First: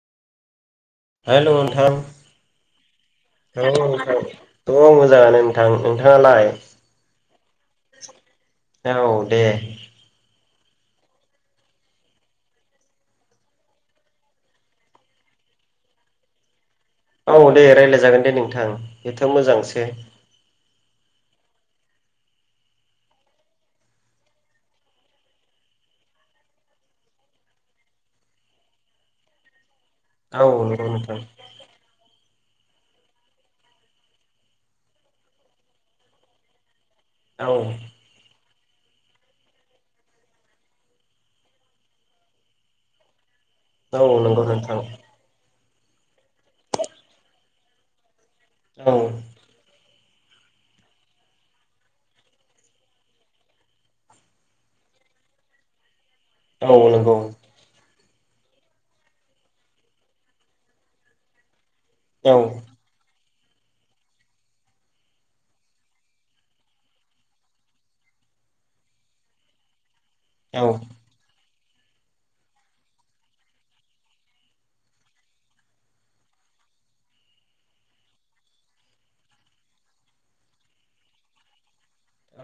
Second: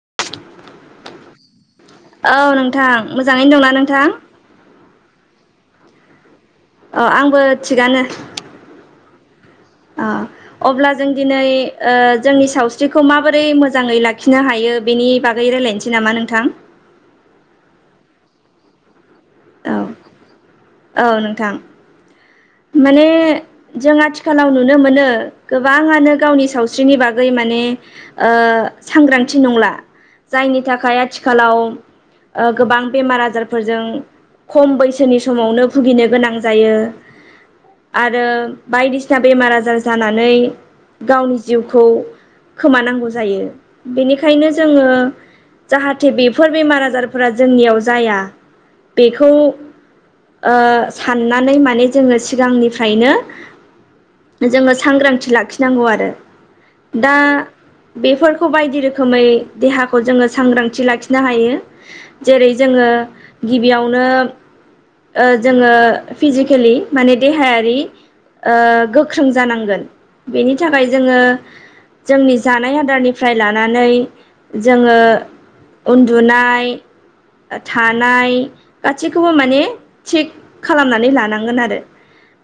[inaudible] Hello औ नोंथां मोजाङैनो दंना औ नोंथां दङ मोजाङानो नोंथां नोंथाङालाय? अ आंबो थिगानो। औ दे अ अब्ला जों दिनै ओ जोंनि सावस्रिखौ माबोरै मोजाङै लाखिनो हायो बेनि बागै राय लायनोसै नामा नोंथां? औ दे रायलायजागोन दे नोंथां बेथ' औ मोजांसो। औ नोंथां। माने जों आथिखालाव नुनो मोनो गोबाङानो गावनि सावस्रिनि बागै माने ओ सांग्रांथि नंला औ जायनि नंगौ थाखाय नोंथां आथिखालाव ओ गोबां बेमार आजारफोरजों खम बैसोनि समावनो भुगिनो गोनां जायो। औ आरो बायदिसिना बेमार आजार जानानै गावनि जिउखौ खोमानांगौ जायो। औ नंगौ बेनिखायनो नोंथां जोङो जाहाथे बेफोर बेमार आजारफोरा जोंनियाव जाया औ बेखौ ओ साननानै माने जोङो सिगांनिफ्रायनो जोङो सांग्रांथि लाखिनांगौ आरो औ दा नंगौ। बेफोरखौ बायदि रोखोमै देहाखौ जोङो सांग्रांथि लाखिनो हायो। औ जेरै जोङो गिबियावनो ओ जोङो फिजिकेलि माने देहायारि ओ गोख्रों जानांगोन बेनि औ थाखाय जोङो जोंनि जानाय आदारनिफ्राय लानानै जोङो उन्दुनाय थानाय गासैखौबो माने थिग खालामनानै लानांगोन आरो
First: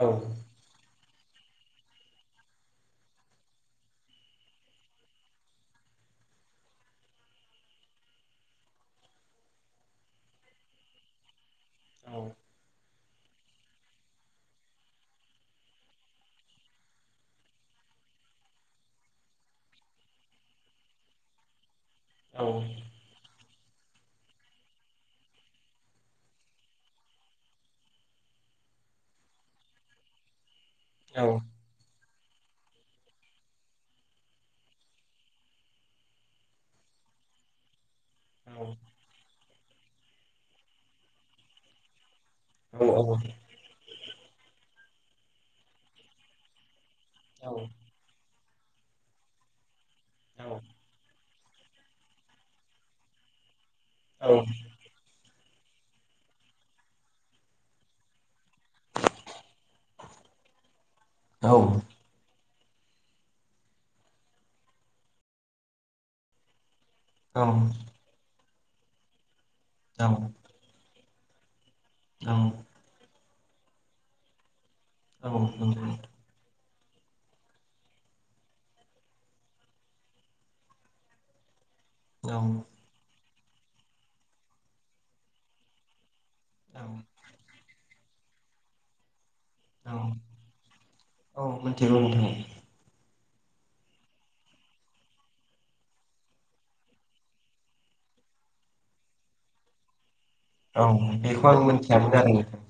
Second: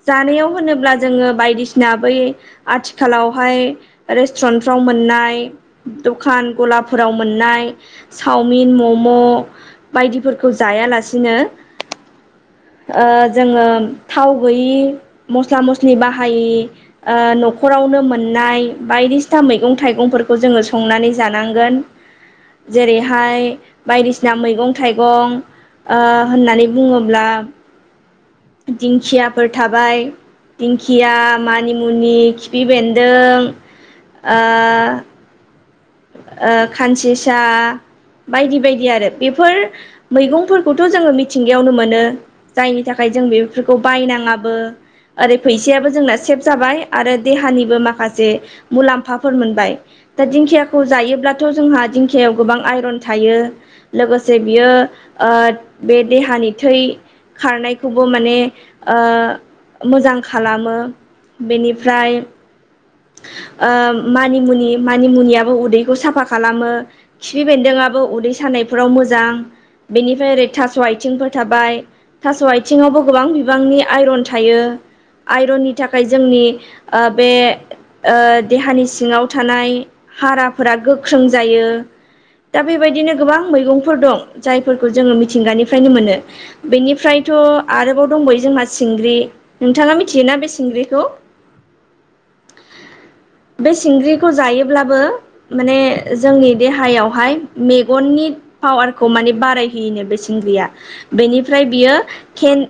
औ जानायाव होनोब्ला जोङो बायदिसिना बै आथिखालावहाय रेस्टुरेन्टफ्राव मोननाय दखान गलाफोराव मोननाय चावमिन मम' बायदिफोरखौ जायालासिनो औ ओ जोङो थाव गैयि मस्ला मस्लि बाहायि ओ न'खराव खौनो मोननाय बायदिसिना मैगं थाइगंफोरखौ जोङो संनानै जानांगोन। औ औ जेरैहाय बायदिसिना मैगं थाइगं ओ होननानै बुङोब्ला दिंखियाफोर थाबाय दिंखिया औ मानिमुनि खिफि बेन्दों ओ ओ खानसिसा बायदि बायदि आरो बेफोर मैगंफोरखौथ' जोङो मिथिंगायावनो मोनो जायनि नंगौ औ थाखाय जों बेफोरखौ बायनां ङाबो ओरै फैसायाबो जोंना सेब जाबाय आरो देहानिबो औ माखासे मुलाम्फाफोर मोनबाय दा दिंखिया जायोब्लाथ' जोंहा दिंखायाव गोबां आइरन थायो लोगोसे बियो ओ बे देहानि थै खारनायखौबो माने ओ मोजां खालामो औ बेनिफ्राय ओ मानिमुनि मानिमुनियाबो उदैखौ साफा खालामो। खिफि बेन्दोंआबो उदै सानायफोराव मोजां बेनिफ्राय ओरै थास' आइथिंफोर थाबाय। थास' आइथिङावबो गोबां बिबांनि आइरन थायो आइरननि थाखाय जोंनि ओ बे ओ देहानि सिङाव थानाय हाराफोरा गोख्रों जायो। दा बेबायदिनो गोबां मैगंफोर दं जायफोरखौ जोङो मिथिंगानिफ्रायनो मोनो। बेनिफ्रायथ' आरोबाव दंबयो जोंहा सिंग्रि नोंथाङा मिथियोना बे सिंग्रिखौ? औ मिथिगौ नोंथां [inaudible] बे सिंग्रिखौ जायोब्लाबो माने जोंनि देहायावहाय मेगननि पावारखौ माने बारायहोयोनो बे सिंग्रिया औ बेखौ आं बेनिफ्राय बियो मिथियामोन आरो नोंथां केेन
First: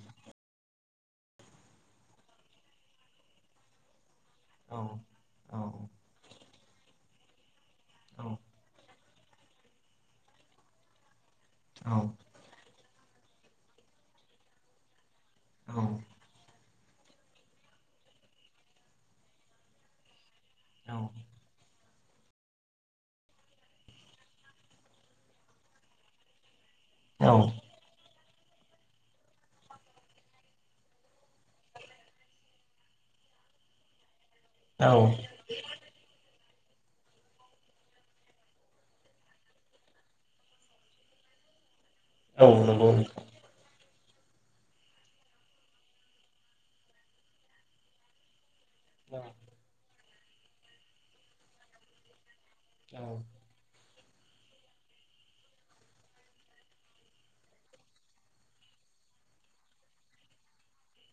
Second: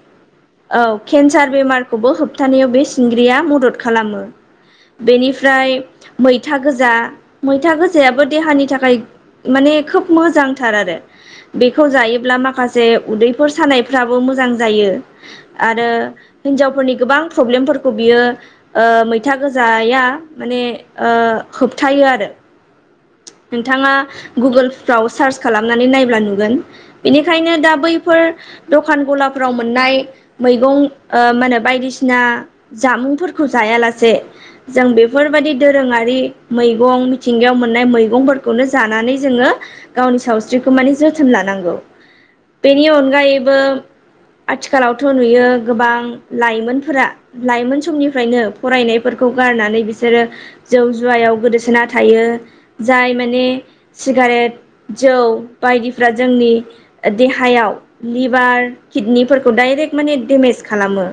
औ केन्सार बेमारखौबो होबथानायाव बे सिंग्रिया मदद खालामो। औ बेनिफ्राय नंगौ मै था गोजा मैथा गोजायाबो नोंथां। देहानि थाखाय माने खोब मोजांथार आरो। बेखौ औ जायोब्ला माखासे उदैफोर सानायफ्राबो मोजां जायो। औ नंगौ आरो हिनजावफोरनि गोबां प्रब्लेमफोरखौ बियो ओ मै था गोजाया माने नोंथां ओ होबथायो आरो। नोंथाङा गुगोलफ्राव सार्च खालामनानै नायब्ला नुगोन। औ बिनिखायनो दा बैफोर दखान गलाफोराव मोननाय मैगं ओ मा होनो बायदिसिना जामुंफोर खौ जायालासे जों औ बेफोरबायदि दोरोङारि मैगं मिथिंगायाव मोन नाय मैगंफोरखौनो जानानै जोङो गावनि सावस्रिखौ माने जोथोन लानांगौ। औ बेनि नंगौ अनगायैबो आथिखालावथ' नुयो गोबां लाइमोनफोरा लाइमोन समनिफ्रायनो नोंथां फरायनायफोरखौ गारनानै बिसोरो जौ जुवायाव गोदोसोना थायो। औ जाय माने सिगारेट जौ बायदिफ्रा जोंनि देहायाव लिभार किडनिफोरखौ डाइरेक्ट माने डेमेज खालामो।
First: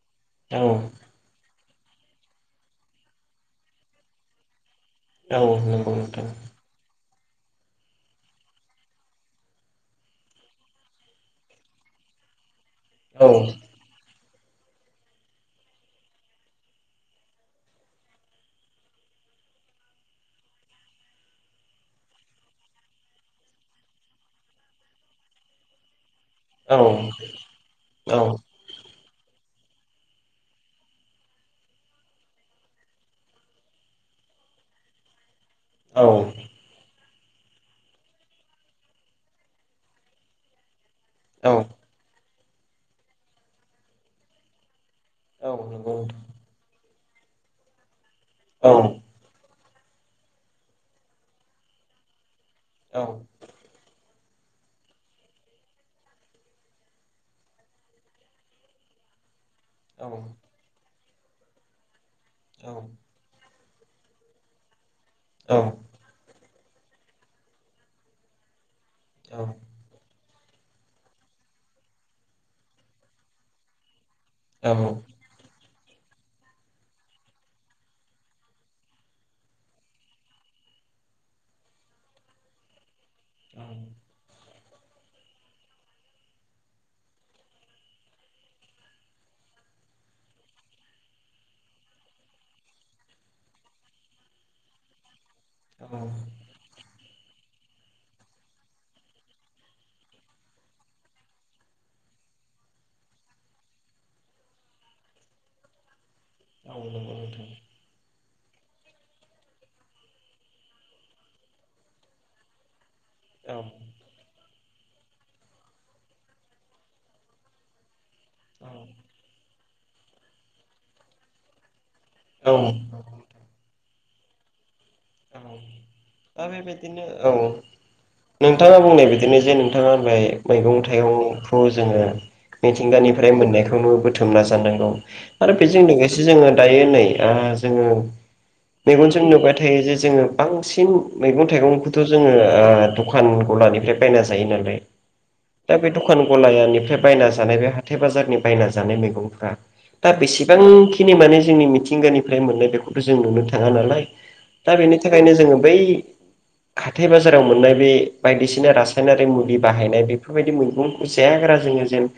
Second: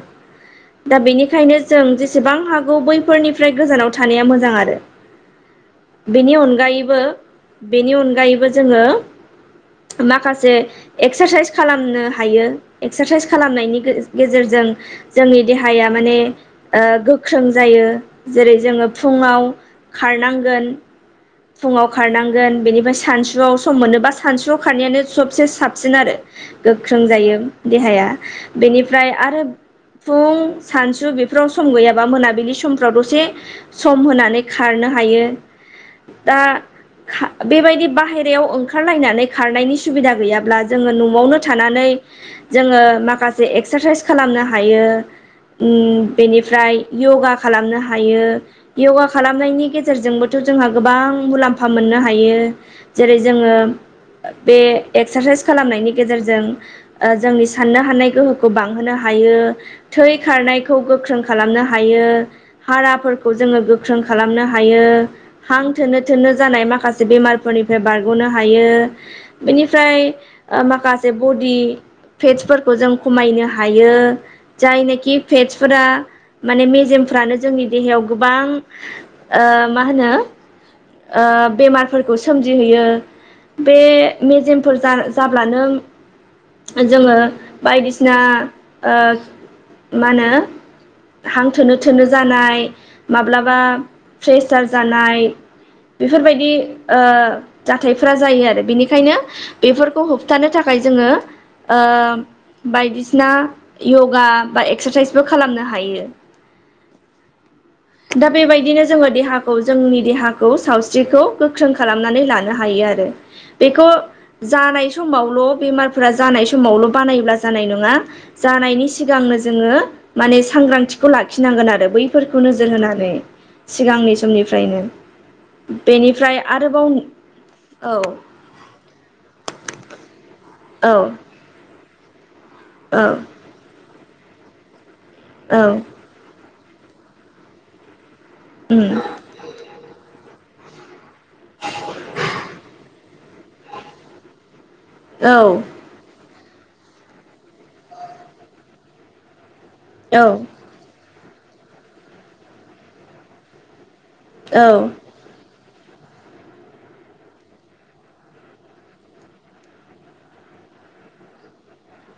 औ दा बेनिखायनो जों जेसेबां हागौ बैफोरनिफ्राय गोजानाव थानाया मोजां आरो। औ नोंगौ बेनि अनगायैबो बेनि अनगायैबो जोङो माखासे एक्सासाइस खालामनो हायो एक्सासाइस खालामनायनि गेजेरजों जोंनि देहाया माने ओ गोख्रों जायो जेरै जोङो फुं ङाव खारनांगोन फुङाव खारनांगोन बेनिफ्राय सानसुआव सम मोनोबा सानसुआव खारनायानो सबसे साबसिन आरो। गोख्रों जायो देहाया बेनिफ्राय आरो फुं सानसु बेफोराव सम गैयाबा मोनाबिलि समफ्राव दसे सम होनानै खार नो हायो। दा खा बेबायदि बाहेरायाव ओंखारलायनानै खारनायनि सुबिदा गैयाब्ला जोङो न'वावनो थानानै जोङो माखासे एक्सारसाइस खालामनो हायो। ओम बेनिफ्राय य'गा खालामनो हायो औ औ औ य'गा खालामनायनि गेजे रजोंबोथ' जोंहा गोबां मुलाम्फा मोननो हायो। जेरै जोङो बे एक्सारसाइस खालामनायनि गेजेरजों ओ जों साननो हानाय गोहोखौ बांहोनो हायो। थै खारनायखौ गोख्रों खालामनो हायो हाराफोरखौ जोङो गो ख्रों खालामनो हायो हां थोनो थोनो जानाय माखासे बेमारफोरनिफ्राय बारग'नो हायो। बेनिफ्राय माखासे बडि फेटसफोरखौ जों खमायनो हायो। जाय नाखि फेटस फोरा माने मेजेमफ्रानो जोंनि देहायाव गोबां ओ मा होनो ओ बेमारफोरखौ सोमजिहोयो बे मेजेम फोर जाब्लानो जोङो बायदिसिना ओ मा होनो हां थोनो थोनो जालाय माब्लाबा प्रेसार जालाय बेफोरबायदि ओ जाथायफोरा जायो आरो बेनिखायनो बेफोरखौ होबथानो थाखाय जोङो ओ बायदिसिना यगा बा एक्सारसाइसबो खालामनो हायो औ [unintelligible] दा बेबायदिनो जोङो देहाखौ जोंनि देहा खौ सावस्रिखौ गोख्रों खालामनानै लानो हायो आरो बेखौ जानाय समावल बेमारफोरा जानाय समावल बानायोब्ला जानाय नङा जानायनि सिगांनो जोङो माने सांग्रांथिखौ लाखिनांगोन आरो बैफोरखौ नोजोर होनानै सिगांनि समनिफ्रायनो बेनिफ्राय दा आरोबाव बेबायदिनो औ औ नोंथाङा बुंनाय बादिनो जे नोंथाङा [unintelligible] मैगं औ थाइगंखौ जोङो औ मिथिंगानिफ्राय मोननायखौनो बुथुमना जानांगौ आरो औ बेजों लोगोसे जोङो दायो नै ओ जोङो उम मेगनजों नुबाय थायो जे जोङो बांसिन मैगं थाइगंखौथ जोङो ओ दखान गलानिफ्राय बायना जायो नालाय औ दा बे दखान गलायानिफ्राय बायना जानाय बे हाथाय बाजारनि बायना जानाय मैगंफ्रा दा औ बेसेबांखिनि माने जोंनि मिथिंगानिफ्राय मोननाय बेखौथ जों नुनो थाङा नालाय औ दा बेनि थाखायनो जोङो बै हाथाइ बाजाराव मोननाय बे बायदिसिना रासायनारि मुलि बाहायनाय बेफोरबायदि मैगंखौ जाया गा रा जोङो जेन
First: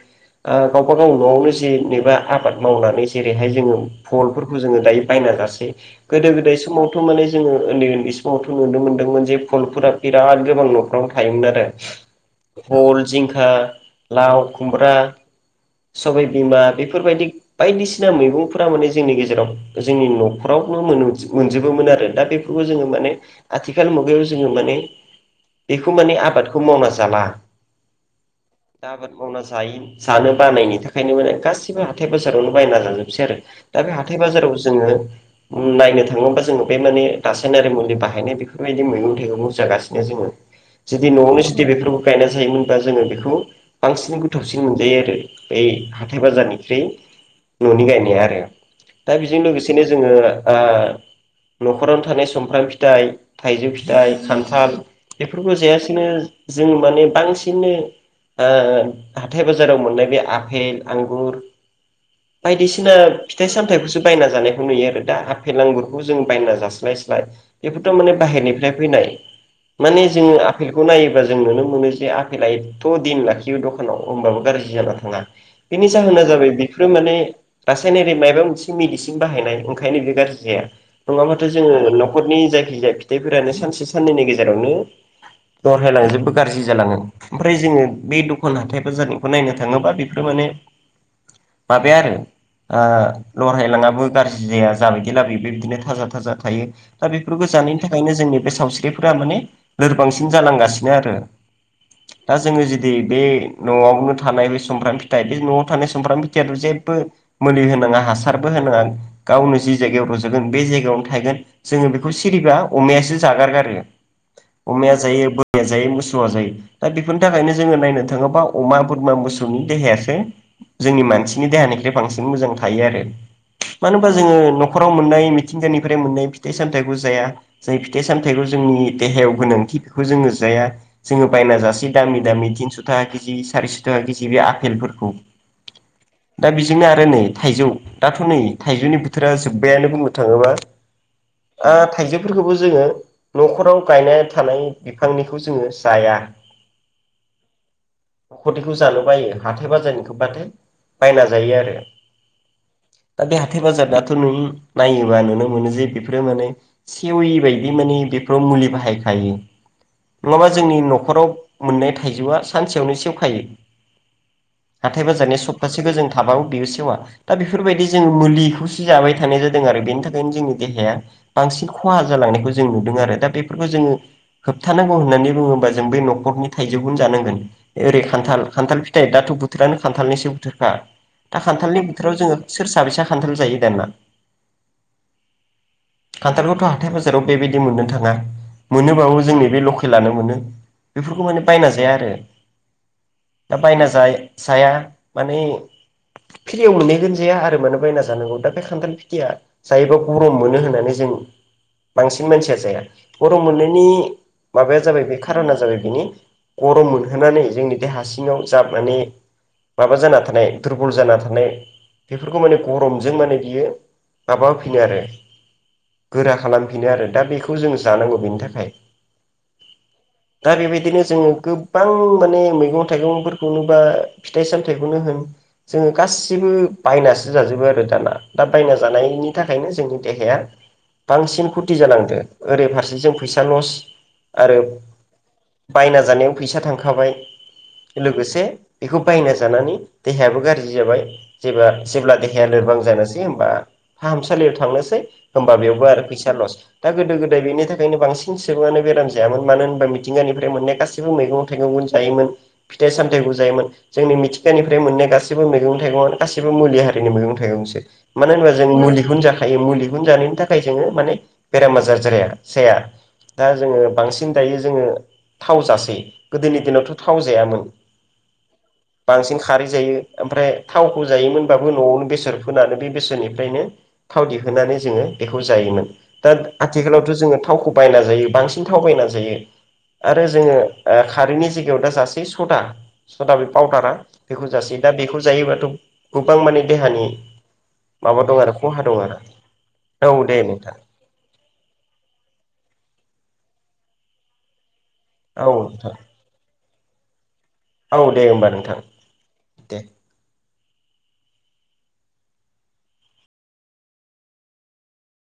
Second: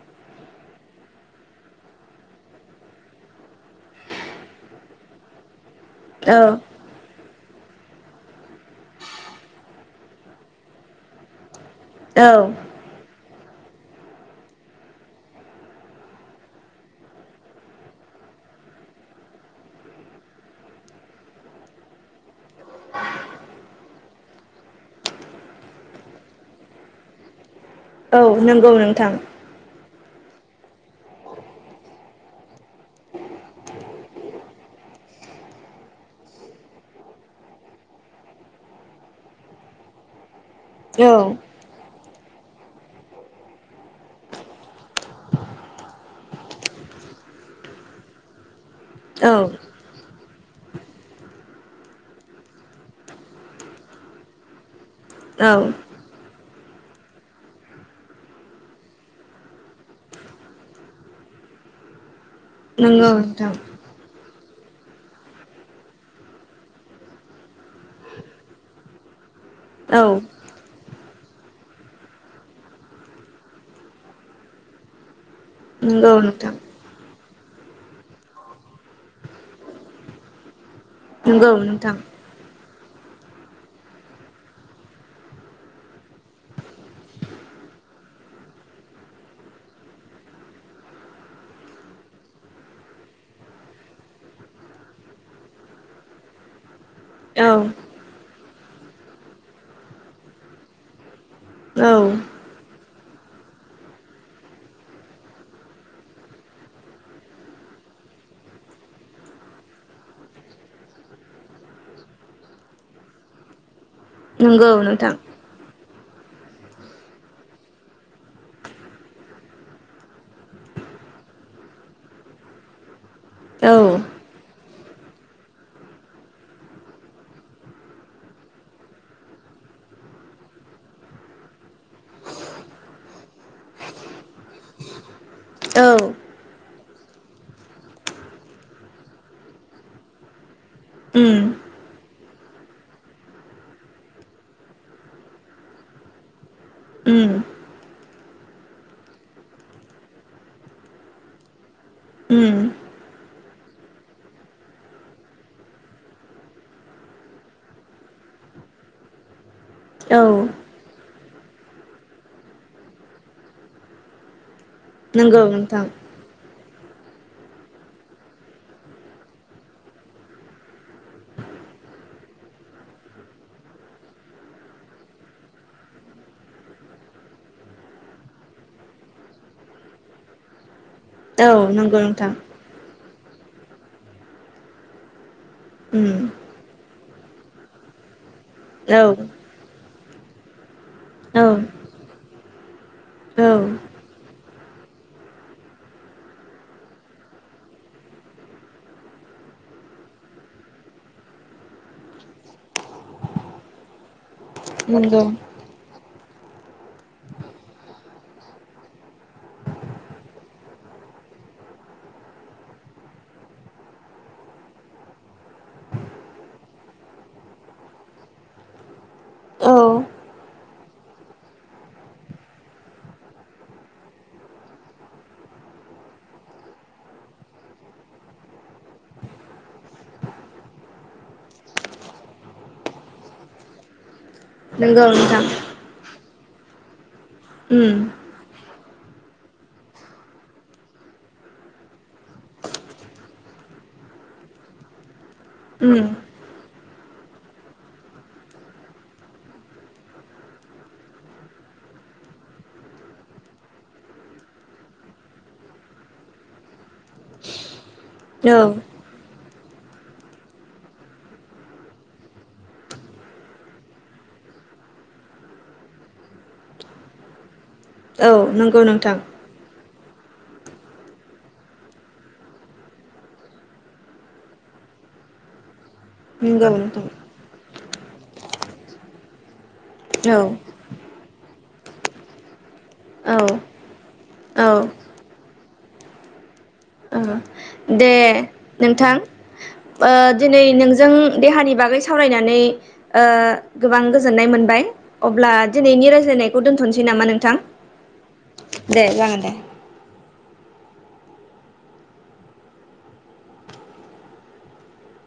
आ गावबा गाव नआवनो जेनेबा आबाद मावनानै जेरैहाय जोङो भलफोरखौ जोङो दायो बायना जासै गोदो गोदाय समावथ माने जोङो उन्दै उन्दै समावथ नुनो मोनदोंमोन जे भलफोरा बिराद गोबां नफ्रावनो थायोमोन आरो औ भल जिंखा लाव खुमब्रा सबाय बिमा बेफोरबायदि बायदिसिना मैगंफोरा माने जोंनि गेजेराव जोंनि नखराव नो मोनजोबोमोन आरो दा बेफोरखौ जोङो माने आथिखाल मु गायाव जोङो माने बेखौ माने आबादखौ मावना जाला औ नंगौ दा आबाद नोंथां मावना जायै जानो बानायनि थाखायनो माने गासिबो हाथाइ बाजारावनो बायना जाजोबसै आरो दा बे हाथाइ बाजाराव जोङो नायनो थाङोबा जोङो बे माने रासायनारि मुलि बाहायनाय बेफोरबायदि मैगं थाइगंखौ जागासिनो जोङो जुदि औ न आवनो जुदि बेफोरखौ गायना जायोमोनबा जोङो बेखौ बांसिन गोथावसिन मोनजायो आरो बै हाथाइ बाजारनिख्रुय ननि गायनाया आरो दा औ बेजों लोगोसेनो जोङो ओ नखरावनो थानाय सुमफ्राम फिथाइ थाइजौ फिथाइ खान्थाल बेफोरखौ औ जायासेनो जों माने बांसिननो ओ हाथाइ बाजाराव मोननाय बे आफेल आंगुर बायदिसिना नंगौ फिथाइ नोंथां सामथाइखौसो बायना जानायखौ नुयो आरो दा आफेल आांगुरखौ जों बायना जास्लायस्लाय बेफोरथ माने बाहेरनिफ्राय फैनाय औ माने जोङो आफेलखौ नायोबा जों नुनो मोनो जे आफेला एथ दिन लाखियो दखानाव होमबाबो गाज्रि जाना थाङा बेनि नंगौ जाहोना जाबाय नोंथां बेफोरो माने रासायनारि माबेबा मोनसे मेडिसिन बाहायनाय ओंखायनो बे गाज्रि जाया नङाबाथ नंगौ जोङो नोंथां नखरनि जायखिजाया फिथाइफोरानो सानसे साननैनि गेजेरावनो दरहायलांजोबो गाज्रि जालाङो ओमफ्राय जोङो बे दखान हाथाय बाजारनिखौ नायनो थाङोबा बेफोर मा ने माबाया आरो ओ लरहायलाङाबो गाज्रि जाया जाबायदि लाबोयो बे बिदिनो थाजा थाजा थायो दा बेफोरखौ औ जानायनि थाखायनो जोंनि बे सावस्रिफोरा माने लोरबांसिन जालांगासिनो आरो औ दा जोङो जुदि बे नआवनो थानाय बे सुमफ्राम फिथाइ बे नआव थानाय सुमफ्राम फिथाइयाथ जेबो मुलि होनाङा हासारबो होनाङा गावनो जि जायगायाव रजगोन बे जाय गावनो थाइगोन जोङो बेखौ सिरिबा अमायासो जागारगारो। नंगौ अमाया नोंथां जायो बोरमया जायो मो सौया जायो। दा बेफोरनि थाखायनो जोङो नायनो थाङोबा अमा बोरमा मोसौनि देहायासो जोंनि बांसिननि देहानिफ्राय बां मोजां थायो आरो मानो औ होमबा जोङो नखराव मोननाय मि थिंगानिफ्राय मोननाय फिथाइ सामथाइखौ जाया। जाय फिथाइ सामथायाइखौ जोंनि देहायाव गोनांथि बेखौ जोङो जा या। जोङो बायना जाासै दामि दामि थिनस' थाखा केजि सारिस' थाखा केजि बे आफेलफोरखौ औ दा बेजोंनो आरो नै थाइजौ दाथ' नै थाइजौनि बोथोरा जोब्बायानो बुं नो थाङोबा उम आ थाइजौ फोरखौबो जोङो न'खराव गायना थानाय बिफांनिखौ जोङो जाया। उम नखरनिखौ जानो बायो हाथाय बाजारनि खोबबाथाय बायना जायो आरो उम दा बे हाथाइ बाजाबाथ' नुयो नायोबा नुनो मोनो जे बेफोरो माने सेवि बायदि माने बेफोराव मुलि बाहायखायो। औ नङाबा जोंनि न'खराव मोननाय थाइजौआ सानसेयावनो सेवखायो। हाथाय बाजारनि नंगौ नोंथां सप्तासेखौ जों थाबावो बेयो सेवा दा बेफोरबायदि जोङो मुलिखौसो जाबाय थानाय जा दों आरो बेनि थाखायनो जोंनि देहाया बांसिन खहा जालांनायखौ जों नुदों आरो दा बेफोरखौ जोङो होबथानांगौ होननानै बुङोबा जों बे न'खरनि थाइजौखौनो जानांगोन ओरै खान्थाल खान्थाल फिथाइ दा थ' बोथोरानो खान्थालनिसो बोथोरखा दा औ खान्थालनि नंगौ बोथोराव नोंथां जोङो सोर साबैसा खान्थाल जायो दानोना उम खान्थालखौथ' हाथाय बाजाराव बेबायदि मोननो थाङा औ मोनोबाबो जोंनि बे लके लनो मोन बेफोरखौ माने औ बायना जाया आरो औ बायना जा जाया माने फ्रियाव मोनहैगोन जाया आरो माने बायना जानांगौ दा बे खान्थाल फि [unintelligible] खुथिया जायोबा गरम मोनो होननानै जों बांसिन मानसिया जाया। गरम' मोननायनि माबाया जाबाय बे नंगौ खार'ना जाबाय बे बिनि गरम मोनहोनानै जोंनि देहा सिङाव जा माने माबा जाना थानाय दुरबल जाना थानाय बेफोरखौ माने गरमजों माने बियो माबा होफिनो आरो गोरा खालामफिनो आरो दा बेखौ जों जानांगौ बेनि थाखाय औ दा बेबायदिनो जोङो गोबां माने मैगं थाइगंफोरखौनो बा फिथाइ सामथाइखौनो होन जोङो गासिबो बायनासो जाजोबो आरो दाना दा बायना जानायनि थाखायनो जोंनि देहाया बांसिन खुथि जानांदो ओरै फारसे जों फैसा लस आरो नंगौ नोंथां बायना जानायाव फैसा थांखाबाय उम लोगोसे बेखौ बायना जानानै देहायाबो गाज्रि जाबाय जेब्ला जेब्ला देहाया लोरबां जानोसै होमबा फाहामसालियाव थांनोसै होमबा बेयावबो आरो उम फैसा लस दा गोदो गोदाय बेनि थाखायनो बांसिन सुबुङानो बेराम जायामोन मानो होनबा मिथिंगानिफ्राय मोननाया गासिबो मैगं थाइगं जायोमोन फिथाइ सामथाइखौ जायोमोन जोंनि मिथिंगानिफ्राय मोननाय गासैबो मैगं थाइगं गासिबो मुलि मैगं थाइगंसो मानो होनोब्ला औ जों मुलिखौनो थायो मुलिखौ जानायनि थाखाय जोङो माने बेराम आजार जाया जाया दा जोङो बांसिन दायो जोङो थाव जासै गोदोनि दिनावथ थाव जायामोन औ नंगौ नोंथां बांसिन खारै जायो ओमफ्राय थावखौ जायोमोनबाबो नआवनो बेसर फोनानो बे बेसोरनि नो थाव दिहुनानै जोङो बेखौ जायोमोन दा नंगौ नोंथां आथिखालावथ जोङो थावखौ बायना जायो बांसिन थाव बायना जायो आरो औ जोङो ओ खारैनि जायगायाव दा जासै सदा सदा औ बे पाउदारा बेखौ जासै औ दा बेखौ जायोबाथ गोबां माने देहानि औ दे माबा दं आरो खहा दं नोंथां आरो ओ औ दे दिनै नोंथां नोंजों देहानि बागै सावरायनानै ओ गोबां गोजोननाय मोनबाय औ अब्ला नोंथां दिनैनि रायज्लायनायखौ दोनथनोसै नामा नों थां औ दे होमबा नोंथां दे जागोन दे